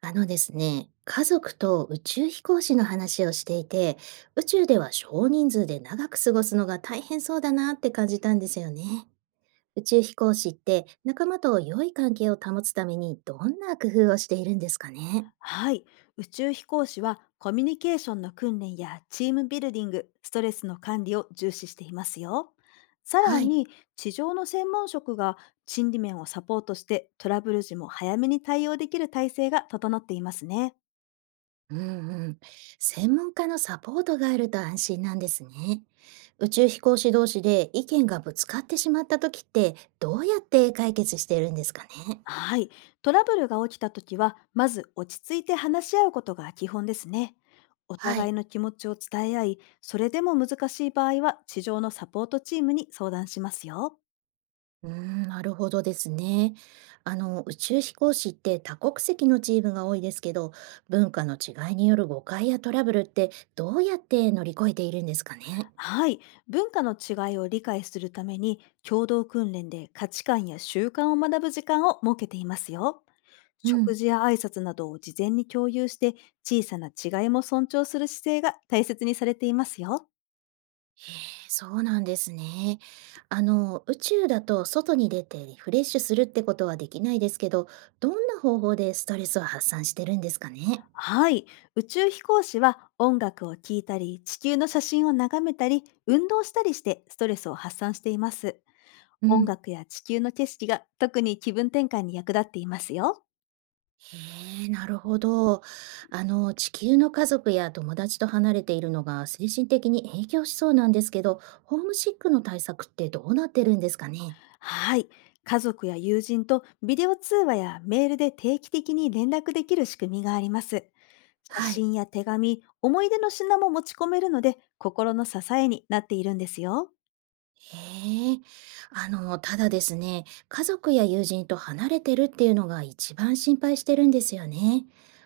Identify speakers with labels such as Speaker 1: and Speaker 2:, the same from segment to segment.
Speaker 1: あのですね、家族と宇宙飛行士の話をしていて、宇宙では少人数で長く過ごすのが大変そうだなって感じたんですよね。宇宙飛行士って仲間と良い関係を保つためにどんな工夫をしているんですかね。
Speaker 2: はい。宇宙飛行士はコミュニケーションの訓練やチームビルディング、ストレスの管理を重視していますよ。さら
Speaker 1: はい。
Speaker 2: に、地上の専門職が心理面をサポートしてトラブル時も早めに対応できる体制が整っていますね。
Speaker 1: うんうん。専門家のサポートがあると安心なんですね。宇宙飛行士同士で意見がぶつかってしまった時ってどうやって解決してるんですかね。
Speaker 2: はい。トラブルが起きた時は、まず落ち着いて話し合うことが基本ですね。お
Speaker 1: は
Speaker 2: 互い
Speaker 1: い。
Speaker 2: の気持ちを伝え合い、それでも難しい場合は地上のサポートチームに相談しますよ。
Speaker 1: なるほどですね。あの、宇宙飛行士って多国籍のチームが多いですけど、文化の違いによる誤解やトラブルってどうやって乗り越えているんですかね。
Speaker 2: はい。文化の違いを理解するために、共同訓練で価値観や習慣を学ぶ時間を設けていますよ。
Speaker 1: う
Speaker 2: 食
Speaker 1: ん、
Speaker 2: 事や挨拶などを事前に共有して、小さな違いも尊重する姿勢が大切にされていますよ。
Speaker 1: そうなんですね。あの、宇宙だと外に出てリフレッシュするってことはできないですけど、どんな方法でストレスを発散してるんですかね。
Speaker 2: はい。宇宙飛行士は音楽を聴いたり、地球の写真を眺めたり、運動したりしてストレスを発散しています。
Speaker 1: う
Speaker 2: 音
Speaker 1: ん。
Speaker 2: 楽や地球の景色が特に気分転換に役立っていますよ。
Speaker 1: へえ、なるほど。あの、地球の家族や友達と離れているのが精神的に影響しそうなんですけど、ホームシックの対策ってどうなってるんですかね？
Speaker 2: はい。家族や友人とビデオ通話やメールで定期的に連絡できる仕組みがあります。写
Speaker 1: はい。
Speaker 2: 真や手紙、思い出の品も持ち込めるので、心の支えになっているんですよ。
Speaker 1: へえ。あの、ただですね、家族や友人と離れてるっていうのが一番心配してるんですよね。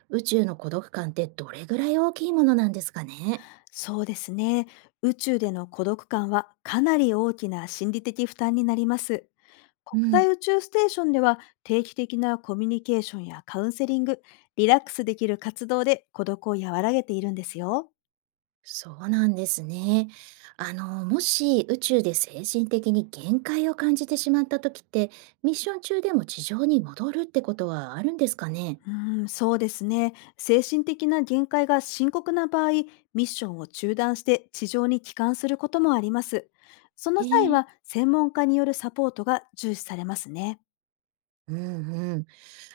Speaker 1: 宇宙の孤独感ってどれぐらい大きいものなんですかね？
Speaker 2: そうですね。宇宙での孤独感はかなり大きな心理的負担になります。
Speaker 1: う
Speaker 2: 国際
Speaker 1: ん。
Speaker 2: 宇宙ステーションでは定期的なコミュニケーションやカウンセリング、リラックスできる活動で孤独を和らげているんですよ。
Speaker 1: そうなんですね。あの、もし宇宙で精神的に限界を感じてしまった時って、ミッション中でも地上に戻るってことはあるんですかね？
Speaker 2: そうですね。精神的な限界が深刻な場合、ミッションを中断して地上に帰還することもあります。その
Speaker 1: へ
Speaker 2: 際
Speaker 1: え。
Speaker 2: は専門家によるサポートが重視されますね。
Speaker 1: うんうん。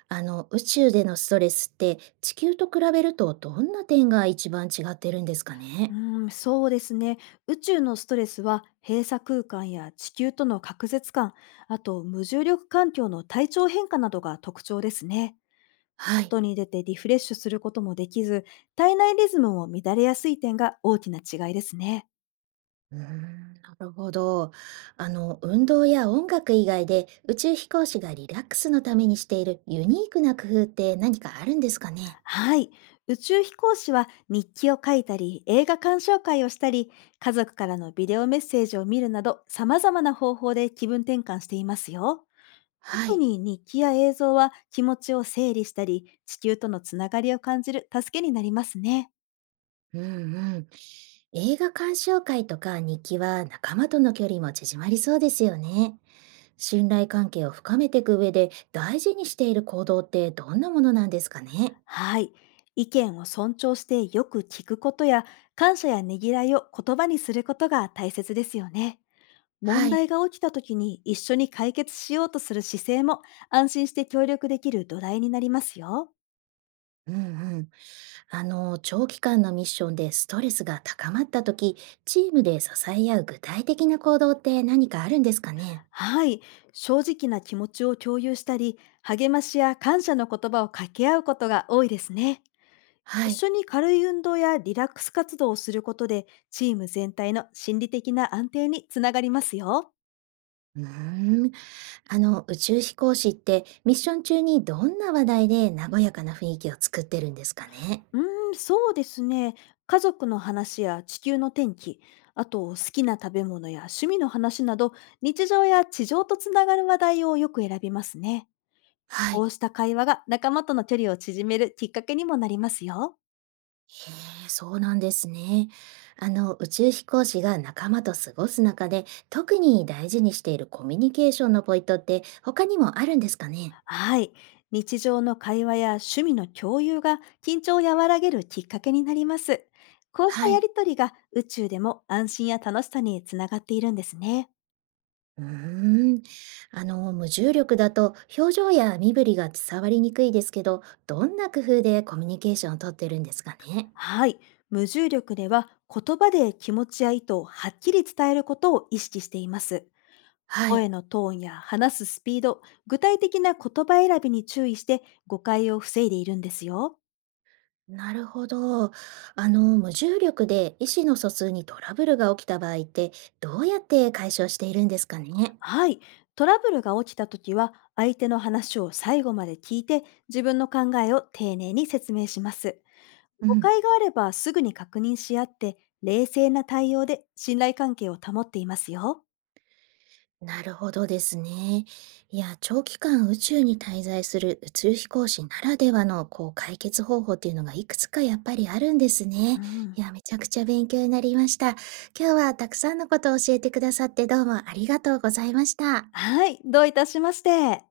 Speaker 1: あの、宇宙でのストレスって地球と比べるとどんな点が一番違ってるんですかね？
Speaker 2: そうですね。宇宙のストレスは閉鎖空間や地球との隔絶感、あと無重力環境の体調変化などが特徴ですね。
Speaker 1: はい。
Speaker 2: 外に出てリフレッシュすることもできず、体内リズムも乱れやすい点が大きな違いですね。
Speaker 1: なるほど。あの、運動や音楽以外で宇宙飛行士がリラックスのためにしているユニークな工夫って何かあるんですかね？
Speaker 2: はい。宇宙飛行士は日記を書いたり、映画鑑賞会をしたり、家族からのビデオメッセージを見るなど、様々な方法で気分転換していますよ。
Speaker 1: は
Speaker 2: 特
Speaker 1: い。
Speaker 2: に日記や映像は気持ちを整理したり、地球とのつながりを感じる助けになりますね。
Speaker 1: うんうん。映画鑑賞会とか日記は仲間との距離も縮まりそうですよね。信頼関係を深めていく上で大事にしている行動ってどんなものなんですかね？
Speaker 2: はい。意見を尊重してよく聞くことや、感謝やねぎらいを言葉にすることが大切ですよね。問
Speaker 1: はい。
Speaker 2: 題が起きた時に一緒に解決しようとする姿勢も安心して協力できる土台になりますよ。
Speaker 1: うんうん。あの、長期間のミッションでストレスが高まった時、チームで支え合う具体的な行動って何かあるんですかね？
Speaker 2: はい。正直な気持ちを共有したり、励ましや感謝の言葉を掛け合うことが多いですね。
Speaker 1: は
Speaker 2: 一
Speaker 1: い。
Speaker 2: 緒に軽い運動やリラックス活動をすることで、チーム全体の心理的な安定につながりますよ。
Speaker 1: うーん。あの、宇宙飛行士ってミッション中にどんな話題で和やかな雰囲気を作ってるんですかね？
Speaker 2: うそうですね。家族の話や地球の天気、あと好きな食べ物や趣味の話など、日常や地上とつながる話題をよく選びますね。
Speaker 1: は
Speaker 2: こ
Speaker 1: い。
Speaker 2: うした会話が仲間との距離を縮めるきっかけにもなりますよ。
Speaker 1: へえ、そうなんですね。あの、宇宙飛行士が仲間と過ごす中で、特に大事にしているコミュニケーションのポイントって他にもあるんですかね？
Speaker 2: はい。日常の会話や趣味の共有が緊張を和らげるきっかけになります。こうした
Speaker 1: は
Speaker 2: や
Speaker 1: い。
Speaker 2: りとりが宇宙でも安心や楽しさにつながっているんですね。
Speaker 1: うーん。あの、無重力だと表情や身振りが伝わりにくいですけど、どんな工夫でコミュニケーションをとってるんですかね？
Speaker 2: はい。無重力では言葉で気持ちや意図をはっきり伝えることを意識しています。
Speaker 1: はい。
Speaker 2: 声のトーンや話すスピード、具体的な言葉選びに注意して誤解を防いでいるんですよ。
Speaker 1: なるほど。あの、無重力で意思の疎通にトラブルが起きた場合って、どうやって解消しているんですかね？
Speaker 2: はい。トラブルが起きた時は相手の話を最後まで聞いて自分の考えを丁寧に説明します。
Speaker 1: う
Speaker 2: 誤
Speaker 1: ん。
Speaker 2: 解があればすぐに確認し合って冷静な対応で信頼関係を保っていますよ。
Speaker 1: なるほどですね。いや、長期間宇宙に滞在する宇宙飛行士ならではのこう解決方法っていうのがいくつかやっぱりあるんです
Speaker 2: う
Speaker 1: ね。
Speaker 2: ん。
Speaker 1: いや、めちゃくちゃ勉強になりました。今日はたくさんのことを教えてくださってどうもありがとうございました。
Speaker 2: はい。どういたしまして。